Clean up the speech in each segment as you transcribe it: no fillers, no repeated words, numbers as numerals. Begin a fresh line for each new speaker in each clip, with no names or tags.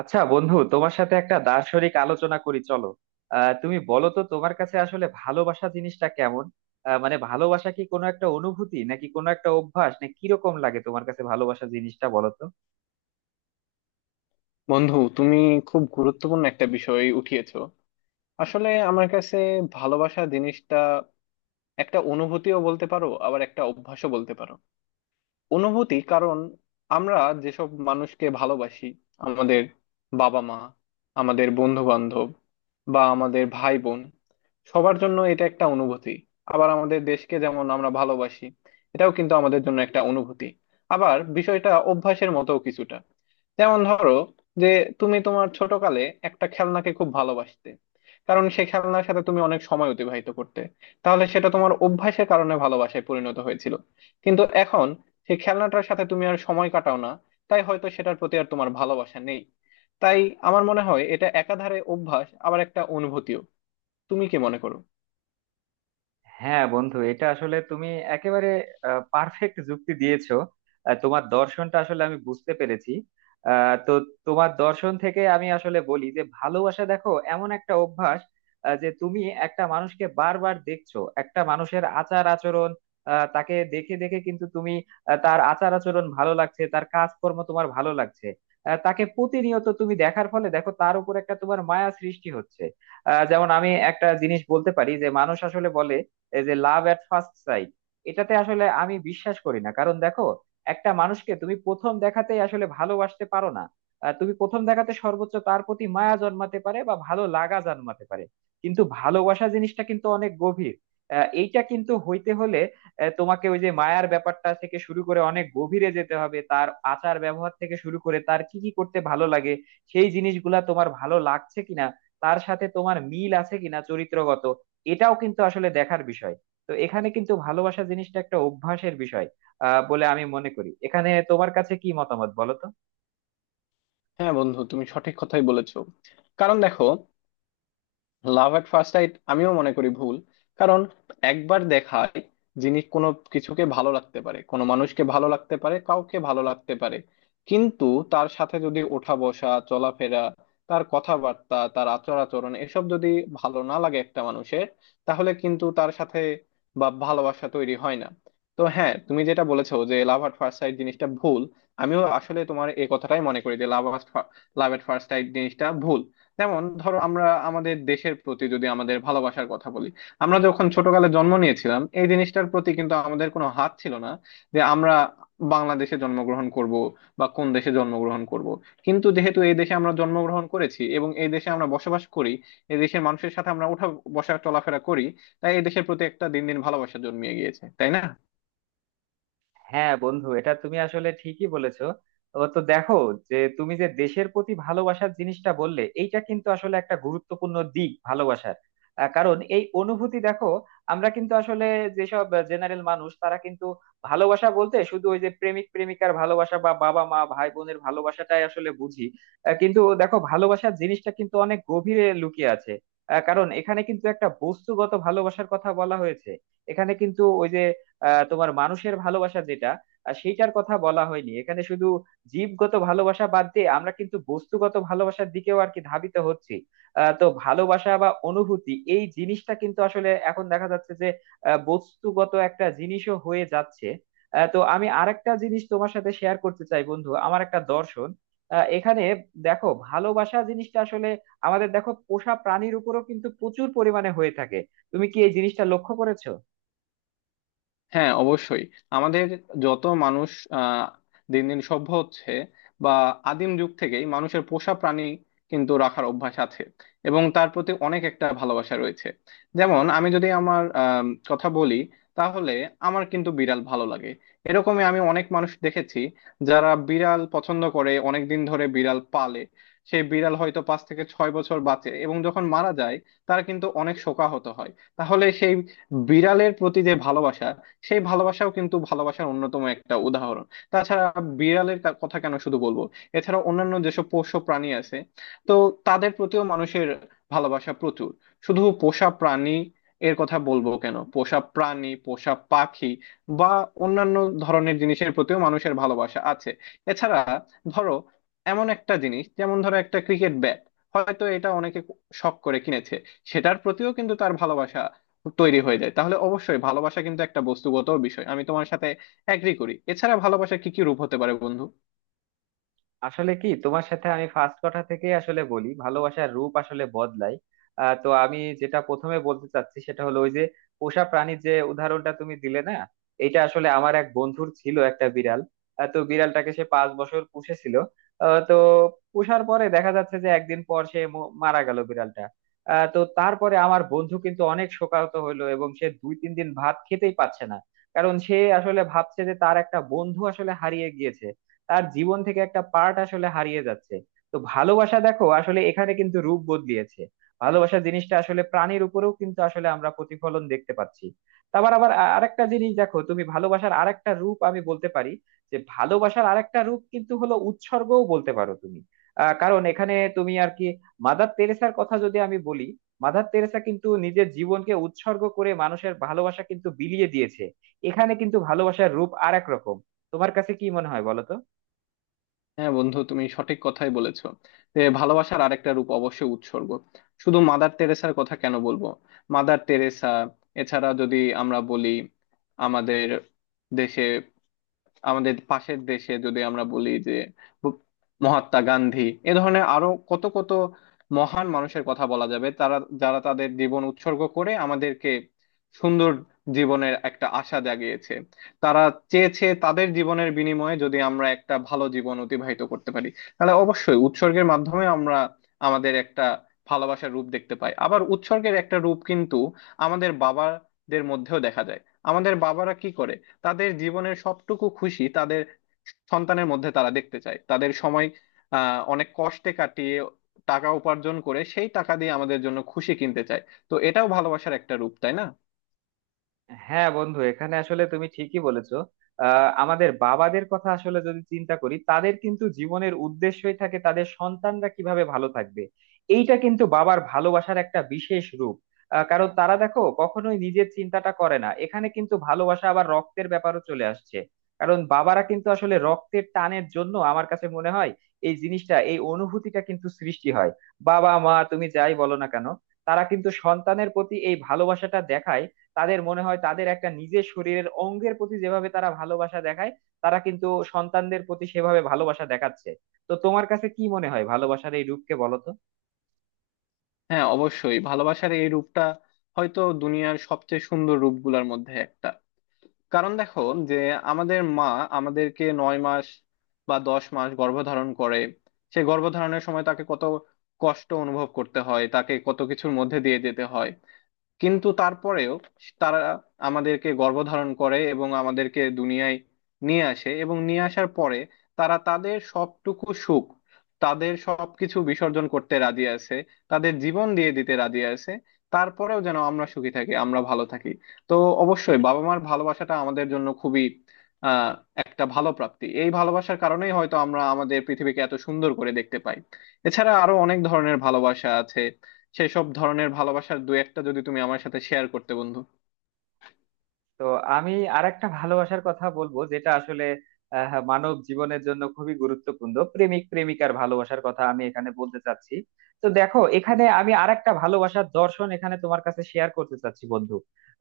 আচ্ছা বন্ধু, তোমার সাথে একটা দার্শনিক আলোচনা করি চলো। তুমি বলো তো, তোমার কাছে আসলে ভালোবাসা জিনিসটা কেমন? মানে ভালোবাসা কি কোনো একটা অনুভূতি, নাকি কোনো একটা অভ্যাস, নাকি কিরকম লাগে তোমার কাছে ভালোবাসা জিনিসটা বলো তো।
বন্ধু, তুমি খুব গুরুত্বপূর্ণ একটা বিষয় উঠিয়েছো। আসলে আমার কাছে ভালোবাসা জিনিসটা একটা অনুভূতিও বলতে পারো, আবার একটা অভ্যাসও বলতে পারো। অনুভূতি কারণ আমরা যেসব মানুষকে ভালোবাসি, আমাদের বাবা মা, আমাদের বন্ধু বান্ধব, বা আমাদের ভাই বোন, সবার জন্য এটা একটা অনুভূতি। আবার আমাদের দেশকে যেমন আমরা ভালোবাসি, এটাও কিন্তু আমাদের জন্য একটা অনুভূতি। আবার বিষয়টা অভ্যাসের মতো কিছুটা। যেমন ধরো যে তুমি তোমার ছোটকালে একটা খেলনাকে খুব ভালোবাসতে, কারণ সেই খেলনার সাথে তুমি অনেক সময় অতিবাহিত করতে। তাহলে সেটা তোমার অভ্যাসের কারণে ভালোবাসায় পরিণত হয়েছিল। কিন্তু এখন সেই খেলনাটার সাথে তুমি আর সময় কাটাও না, তাই হয়তো সেটার প্রতি আর তোমার ভালোবাসা নেই। তাই আমার মনে হয় এটা একাধারে অভ্যাস, আবার একটা অনুভূতিও। তুমি কি মনে করো?
হ্যাঁ বন্ধু, এটা আসলে তুমি একেবারে পারফেক্ট যুক্তি দিয়েছো। তোমার দর্শনটা আসলে আমি বুঝতে পেরেছি। তো তোমার দর্শন থেকে আমি আসলে বলি যে ভালোবাসা দেখো এমন একটা অভ্যাস, যে তুমি একটা মানুষকে বারবার দেখছো, একটা মানুষের আচার আচরণ, তাকে দেখে দেখে কিন্তু তুমি তার আচার আচরণ ভালো লাগছে, তার কাজকর্ম তোমার ভালো লাগছে। তাকে প্রতিনিয়ত তুমি দেখার ফলে দেখো তার উপর একটা তোমার মায়া সৃষ্টি হচ্ছে। যেমন আমি একটা জিনিস বলতে পারি যে মানুষ আসলে বলে এই যে লাভ এট ফার্স্ট সাইট, এটাতে আসলে আমি বিশ্বাস করি না। কারণ দেখো, একটা মানুষকে তুমি প্রথম দেখাতেই আসলে ভালোবাসতে পারো না। তুমি প্রথম দেখাতে সর্বোচ্চ তার প্রতি মায়া জন্মাতে পারে বা ভালো লাগা জন্মাতে পারে, কিন্তু ভালোবাসা জিনিসটা কিন্তু অনেক গভীর। এইটা কিন্তু হইতে হলে তোমাকে ওই যে মায়ার ব্যাপারটা থেকে শুরু করে অনেক গভীরে যেতে হবে, তার আচার ব্যবহার থেকে শুরু করে তার কি কি করতে ভালো লাগে, সেই জিনিসগুলা তোমার ভালো লাগছে কিনা, তার সাথে তোমার মিল আছে কিনা চরিত্রগত, এটাও কিন্তু আসলে দেখার বিষয়। তো এখানে কিন্তু ভালোবাসা জিনিসটা একটা অভ্যাসের বিষয় বলে আমি মনে করি। এখানে তোমার কাছে কি মতামত বলো তো।
হ্যাঁ বন্ধু, তুমি সঠিক কথাই বলেছো। কারণ দেখো, লাভ এট ফার্স্ট সাইট আমিও মনে করি ভুল। কারণ একবার দেখায় যিনি কোনো কিছুকে ভালো লাগতে পারে, কোনো মানুষকে ভালো লাগতে পারে, কাউকে ভালো লাগতে পারে, কিন্তু তার সাথে যদি ওঠা বসা চলাফেরা, তার কথাবার্তা, তার আচার আচরণ এসব যদি ভালো না লাগে একটা মানুষের, তাহলে কিন্তু তার সাথে বা ভালোবাসা তৈরি হয় না। তো হ্যাঁ, তুমি যেটা বলেছো যে লাভ এট ফার্স্ট সাইট জিনিসটা ভুল, আমিও আসলে তোমার এই কথাটাই মনে করি যে love love at first sight জিনিসটা ভুল। যেমন ধরো আমরা আমাদের দেশের প্রতি যদি আমাদের ভালোবাসার কথা বলি, আমরা যখন ছোটকালে জন্ম নিয়েছিলাম এই জিনিসটার প্রতি কিন্তু আমাদের কোনো হাত ছিল না, যে আমরা বাংলাদেশে জন্মগ্রহণ করব বা কোন দেশে জন্মগ্রহণ করব। কিন্তু যেহেতু এই দেশে আমরা জন্মগ্রহণ করেছি এবং এই দেশে আমরা বসবাস করি, এই দেশের মানুষের সাথে আমরা উঠা বসা চলাফেরা করি, তাই এই দেশের প্রতি একটা দিন দিন ভালোবাসা জন্মিয়ে গিয়েছে, তাই না?
হ্যাঁ বন্ধু, এটা তুমি আসলে ঠিকই বলেছো। ও তো দেখো, যে তুমি যে দেশের প্রতি ভালোবাসার জিনিসটা বললে এইটা কিন্তু আসলে একটা গুরুত্বপূর্ণ দিক ভালোবাসার। কারণ এই অনুভূতি দেখো, আমরা কিন্তু আসলে যেসব জেনারেল মানুষ তারা কিন্তু ভালোবাসা বলতে শুধু ওই যে প্রেমিক প্রেমিকার ভালোবাসা বা বাবা মা ভাই বোনের ভালোবাসাটাই আসলে বুঝি। কিন্তু দেখো ভালোবাসার জিনিসটা কিন্তু অনেক গভীরে লুকিয়ে আছে। কারণ এখানে কিন্তু একটা বস্তুগত ভালোবাসার কথা বলা হয়েছে। এখানে কিন্তু ওই যে তোমার মানুষের ভালোবাসা যেটা, সেইটার কথা বলা হয়নি এখানে শুধু। জীবগত ভালোবাসা বাদ দিয়ে আমরা কিন্তু বস্তুগত ভালোবাসার দিকেও আর কি ধাবিত হচ্ছি। তো ভালোবাসা বা অনুভূতি এই জিনিসটা কিন্তু আসলে এখন দেখা যাচ্ছে যে বস্তুগত একটা জিনিসও হয়ে যাচ্ছে। তো আমি আরেকটা জিনিস তোমার সাথে শেয়ার করতে চাই বন্ধু, আমার একটা দর্শন। এখানে দেখো ভালোবাসা জিনিসটা আসলে আমাদের দেখো পোষা প্রাণীর উপরও কিন্তু প্রচুর পরিমাণে হয়ে থাকে। তুমি কি এই জিনিসটা লক্ষ্য করেছো?
হ্যাঁ, অবশ্যই। আমাদের যত মানুষ আহ, দিন দিন সভ্য হচ্ছে, বা আদিম যুগ থেকেই মানুষের পোষা প্রাণী কিন্তু রাখার অভ্যাস আছে এবং তার প্রতি অনেক একটা ভালোবাসা রয়েছে। যেমন আমি যদি আমার কথা বলি, তাহলে আমার কিন্তু বিড়াল ভালো লাগে। এরকমই আমি অনেক মানুষ দেখেছি যারা বিড়াল পছন্দ করে, অনেক দিন ধরে বিড়াল পালে। সেই বিড়াল হয়তো 5 থেকে 6 বছর বাঁচে, এবং যখন মারা যায় তার কিন্তু অনেক শোকাহত হয়। তাহলে সেই বিড়ালের প্রতি যে ভালোবাসা, সেই ভালোবাসাও কিন্তু ভালোবাসার অন্যতম একটা উদাহরণ। তাছাড়া বিড়ালের কথা কেন শুধু বলবো, এছাড়া অন্যান্য যেসব পোষ্য প্রাণী আছে, তো তাদের প্রতিও মানুষের ভালোবাসা প্রচুর। শুধু পোষা প্রাণী এর কথা বলবো কেন, পোষা প্রাণী, পোষা পাখি বা অন্যান্য ধরনের জিনিসের প্রতিও মানুষের ভালোবাসা আছে। এছাড়া ধরো এমন একটা জিনিস, যেমন ধরো একটা ক্রিকেট ব্যাট, হয়তো এটা অনেকে শখ করে কিনেছে, সেটার প্রতিও কিন্তু তার ভালোবাসা তৈরি হয়ে যায়। তাহলে অবশ্যই ভালোবাসা কিন্তু একটা বস্তুগত বিষয়, আমি তোমার সাথে এগ্রি করি। এছাড়া ভালোবাসা কি কি রূপ হতে পারে বন্ধু?
আসলে কি তোমার সাথে আমি ফার্স্ট কথা থেকে আসলে বলি, ভালোবাসার রূপ আসলে বদলায়। তো আমি যেটা প্রথমে বলতে চাচ্ছি সেটা হলো ওই যে পোষা প্রাণীর যে উদাহরণটা তুমি দিলে না, এটা আসলে আমার এক বন্ধুর ছিল একটা বিড়াল। তো বিড়ালটাকে সে 5 বছর পুষেছিল। তো পুষার পরে দেখা যাচ্ছে যে একদিন পর সে মারা গেল বিড়ালটা। তো তারপরে আমার বন্ধু কিন্তু অনেক শোকাহত হলো এবং সে দুই তিন দিন ভাত খেতেই পারছে না। কারণ সে আসলে ভাবছে যে তার একটা বন্ধু আসলে হারিয়ে গিয়েছে, তার জীবন থেকে একটা পার্ট আসলে হারিয়ে যাচ্ছে। তো ভালোবাসা দেখো আসলে এখানে কিন্তু রূপ বদলিয়েছে। ভালোবাসা জিনিসটা আসলে প্রাণীর উপরেও কিন্তু আসলে আমরা প্রতিফলন দেখতে পাচ্ছি। তারপর আবার আরেকটা জিনিস দেখো, তুমি ভালোবাসার আরেকটা রূপ আমি বলতে পারি, যে ভালোবাসার আরেকটা রূপ কিন্তু হলো উৎসর্গও বলতে পারো তুমি। কারণ এখানে তুমি আর কি, মাদার তেরেসার কথা যদি আমি বলি, মাদার তেরেসা কিন্তু নিজের জীবনকে উৎসর্গ করে মানুষের ভালোবাসা কিন্তু বিলিয়ে দিয়েছে। এখানে কিন্তু ভালোবাসার রূপ আর এক রকম। তোমার কাছে কি মনে হয় বলো তো।
হ্যাঁ বন্ধু, তুমি সঠিক কথাই বলেছো যে ভালোবাসার আরেকটা রূপ অবশ্যই উৎসর্গ। শুধু মাদার তেরেসার কথা কেন বলবো, মাদার তেরেসা এছাড়া যদি আমরা বলি, আমাদের দেশে, আমাদের পাশের দেশে যদি আমরা বলি যে ব- মহাত্মা গান্ধী, এ ধরনের আরো কত কত মহান মানুষের কথা বলা যাবে, তারা যারা তাদের জীবন উৎসর্গ করে আমাদেরকে সুন্দর জীবনের একটা আশা জাগিয়েছে। তারা চেয়েছে তাদের জীবনের বিনিময়ে যদি আমরা একটা ভালো জীবন অতিবাহিত করতে পারি। তাহলে অবশ্যই উৎসর্গের মাধ্যমে আমরা আমাদের একটা ভালোবাসার রূপ দেখতে পাই। আবার উৎসর্গের একটা রূপ কিন্তু আমাদের বাবাদের মধ্যেও দেখা যায়। আমাদের বাবারা কি করে, তাদের জীবনের সবটুকু খুশি তাদের সন্তানের মধ্যে তারা দেখতে চায়। তাদের সময় অনেক কষ্টে কাটিয়ে টাকা উপার্জন করে সেই টাকা দিয়ে আমাদের জন্য খুশি কিনতে চায়। তো এটাও ভালোবাসার একটা রূপ, তাই না?
হ্যাঁ বন্ধু, এখানে আসলে তুমি ঠিকই বলেছো। আমাদের বাবাদের কথা আসলে যদি চিন্তা করি তাদের কিন্তু জীবনের উদ্দেশ্যই থাকে তাদের সন্তানরা কিভাবে ভালো থাকবে। এইটা কিন্তু বাবার ভালোবাসার একটা বিশেষ রূপ। কারণ তারা দেখো কখনোই নিজের চিন্তাটা করে না, এখানে কিন্তু ভালোবাসা আবার রক্তের ব্যাপারও চলে আসছে। কারণ বাবারা কিন্তু আসলে রক্তের টানের জন্য আমার কাছে মনে হয় এই জিনিসটা এই অনুভূতিটা কিন্তু সৃষ্টি হয়। বাবা মা তুমি যাই বলো না কেন, তারা কিন্তু সন্তানের প্রতি এই ভালোবাসাটা দেখায়। তাদের মনে হয় তাদের একটা নিজের শরীরের অঙ্গের প্রতি যেভাবে তারা ভালোবাসা দেখায়, তারা কিন্তু সন্তানদের প্রতি সেভাবে ভালোবাসা দেখাচ্ছে। তো তোমার কাছে কি মনে হয় ভালোবাসার এই রূপকে বলো তো।
হ্যাঁ অবশ্যই, ভালোবাসার এই রূপটা হয়তো দুনিয়ার সবচেয়ে সুন্দর রূপগুলোর মধ্যে একটা। কারণ দেখো যে আমাদের মা আমাদেরকে 9 মাস বা 10 মাস গর্ভধারণ করে, সেই গর্ভধারণের সময় তাকে কত কষ্ট অনুভব করতে হয়, তাকে কত কিছুর মধ্যে দিয়ে যেতে হয়। কিন্তু তারপরেও তারা আমাদেরকে গর্ভধারণ করে এবং আমাদেরকে দুনিয়ায় নিয়ে আসে। এবং নিয়ে আসার পরে তারা তাদের সবটুকু সুখ, তাদের সবকিছু বিসর্জন করতে রাজি আছে, তাদের জীবন দিয়ে দিতে রাজি আছে, তারপরেও যেন আমরা সুখী থাকি, আমরা ভালো থাকি। তো অবশ্যই বাবা মার ভালোবাসাটা আমাদের জন্য খুবই আহ একটা ভালো প্রাপ্তি। এই ভালোবাসার কারণেই হয়তো আমরা আমাদের পৃথিবীকে এত সুন্দর করে দেখতে পাই। এছাড়া আরো অনেক ধরনের ভালোবাসা আছে, সেই সব ধরনের ভালোবাসার দু একটা যদি তুমি আমার সাথে শেয়ার করতে বন্ধু।
তো আমি আরেকটা ভালোবাসার কথা বলবো, যেটা আসলে মানব জীবনের জন্য খুবই গুরুত্বপূর্ণ, প্রেমিক প্রেমিকার ভালোবাসার কথা আমি এখানে বলতে চাচ্ছি। তো দেখো এখানে আমি আরেকটা ভালোবাসার দর্শন এখানে তোমার কাছে শেয়ার করতে চাচ্ছি বন্ধু।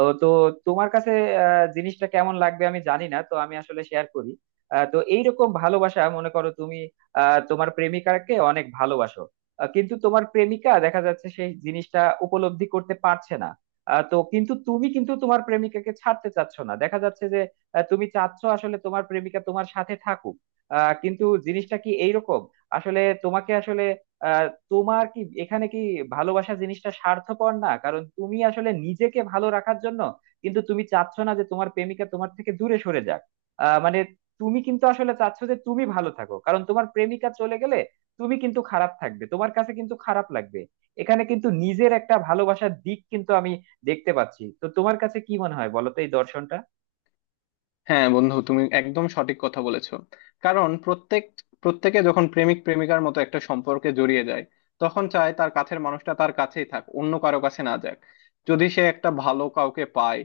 ও, তো তোমার কাছে জিনিসটা কেমন লাগবে আমি জানি না, তো আমি আসলে শেয়ার করি। তো এইরকম ভালোবাসা মনে করো তুমি তোমার প্রেমিকাকে অনেক ভালোবাসো। কিন্তু তোমার প্রেমিকা দেখা যাচ্ছে সেই জিনিসটা উপলব্ধি করতে পারছে না। তো কিন্তু তুমি কিন্তু তোমার প্রেমিকাকে ছাড়তে চাচ্ছ না, দেখা যাচ্ছে যে তুমি চাচ্ছ আসলে তোমার প্রেমিকা তোমার সাথে থাকুক। কিন্তু জিনিসটা কি এইরকম, আসলে তোমাকে আসলে আহ, তোমার কি এখানে কি ভালোবাসা জিনিসটা স্বার্থপর না? কারণ তুমি আসলে নিজেকে ভালো রাখার জন্য কিন্তু তুমি চাচ্ছ না যে তোমার প্রেমিকা তোমার থেকে দূরে সরে যাক। মানে তুমি কিন্তু আসলে চাচ্ছ যে তুমি ভালো থাকো, কারণ তোমার প্রেমিকা চলে গেলে তুমি কিন্তু খারাপ থাকবে, তোমার কাছে কিন্তু খারাপ লাগবে। এখানে কিন্তু নিজের একটা ভালোবাসার দিক কিন্তু আমি দেখতে পাচ্ছি। তো তোমার কাছে কি মনে হয় বলো তো এই দর্শনটা।
হ্যাঁ বন্ধু, তুমি একদম সঠিক কথা বলেছো। কারণ প্রত্যেকে যখন প্রেমিক প্রেমিকার মতো একটা সম্পর্কে জড়িয়ে যায়, তখন চায় তার কাছের মানুষটা তার কাছেই থাক, অন্য কারো কাছে না যাক। যদি সে একটা ভালো কাউকে পায়,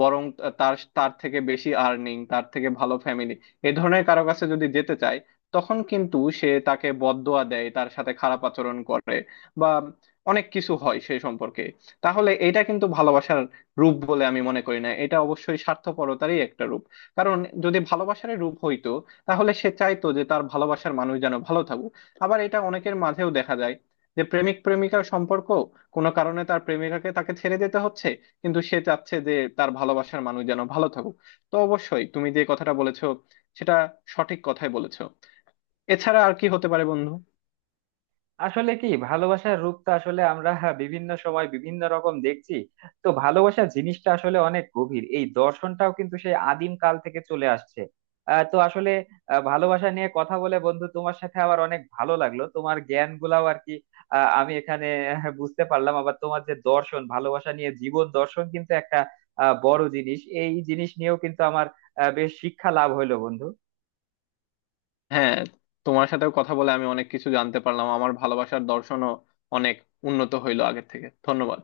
বরং তার তার থেকে বেশি আর্নিং, তার থেকে ভালো ফ্যামিলি, এ ধরনের কারো কাছে যদি যেতে চায়, তখন কিন্তু সে তাকে বদদোয়া দেয়, তার সাথে খারাপ আচরণ করে বা অনেক কিছু হয় সেই সম্পর্কে। তাহলে এটা কিন্তু ভালোবাসার রূপ বলে আমি মনে করি না, এটা অবশ্যই স্বার্থপরতারই একটা রূপ। কারণ যদি ভালোবাসার রূপ হইতো, তাহলে সে চাইতো যে তার ভালোবাসার মানুষ যেন ভালো থাকুক। আবার এটা অনেকের মাঝেও দেখা যায়, যে প্রেমিক প্রেমিকার সম্পর্ক কোনো কারণে তার প্রেমিকাকে তাকে ছেড়ে দিতে হচ্ছে, কিন্তু সে চাচ্ছে যে তার ভালোবাসার মানুষ যেন ভালো থাকুক। তো অবশ্যই তুমি যে কথাটা বলেছো, সেটা সঠিক কথাই বলেছো। এছাড়া আর কি হতে পারে বন্ধু?
আসলে কি ভালোবাসার রূপটা আসলে আমরা হ্যাঁ বিভিন্ন সময় বিভিন্ন রকম দেখছি। তো ভালোবাসার জিনিসটা আসলে অনেক গভীর, এই দর্শনটাও কিন্তু সেই আদিম কাল থেকে চলে আসছে। তো আসলে ভালোবাসা নিয়ে কথা বলে বন্ধু তোমার সাথে আবার অনেক ভালো লাগলো, তোমার জ্ঞান গুলাও আর কি আমি এখানে বুঝতে পারলাম। আবার তোমার যে দর্শন ভালোবাসা নিয়ে, জীবন দর্শন কিন্তু একটা বড় জিনিস, এই জিনিস নিয়েও কিন্তু আমার বেশ শিক্ষা লাভ হইলো বন্ধু।
হ্যাঁ, তোমার সাথেও কথা বলে আমি অনেক কিছু জানতে পারলাম, আমার ভালোবাসার দর্শনও অনেক উন্নত হইলো আগের থেকে। ধন্যবাদ।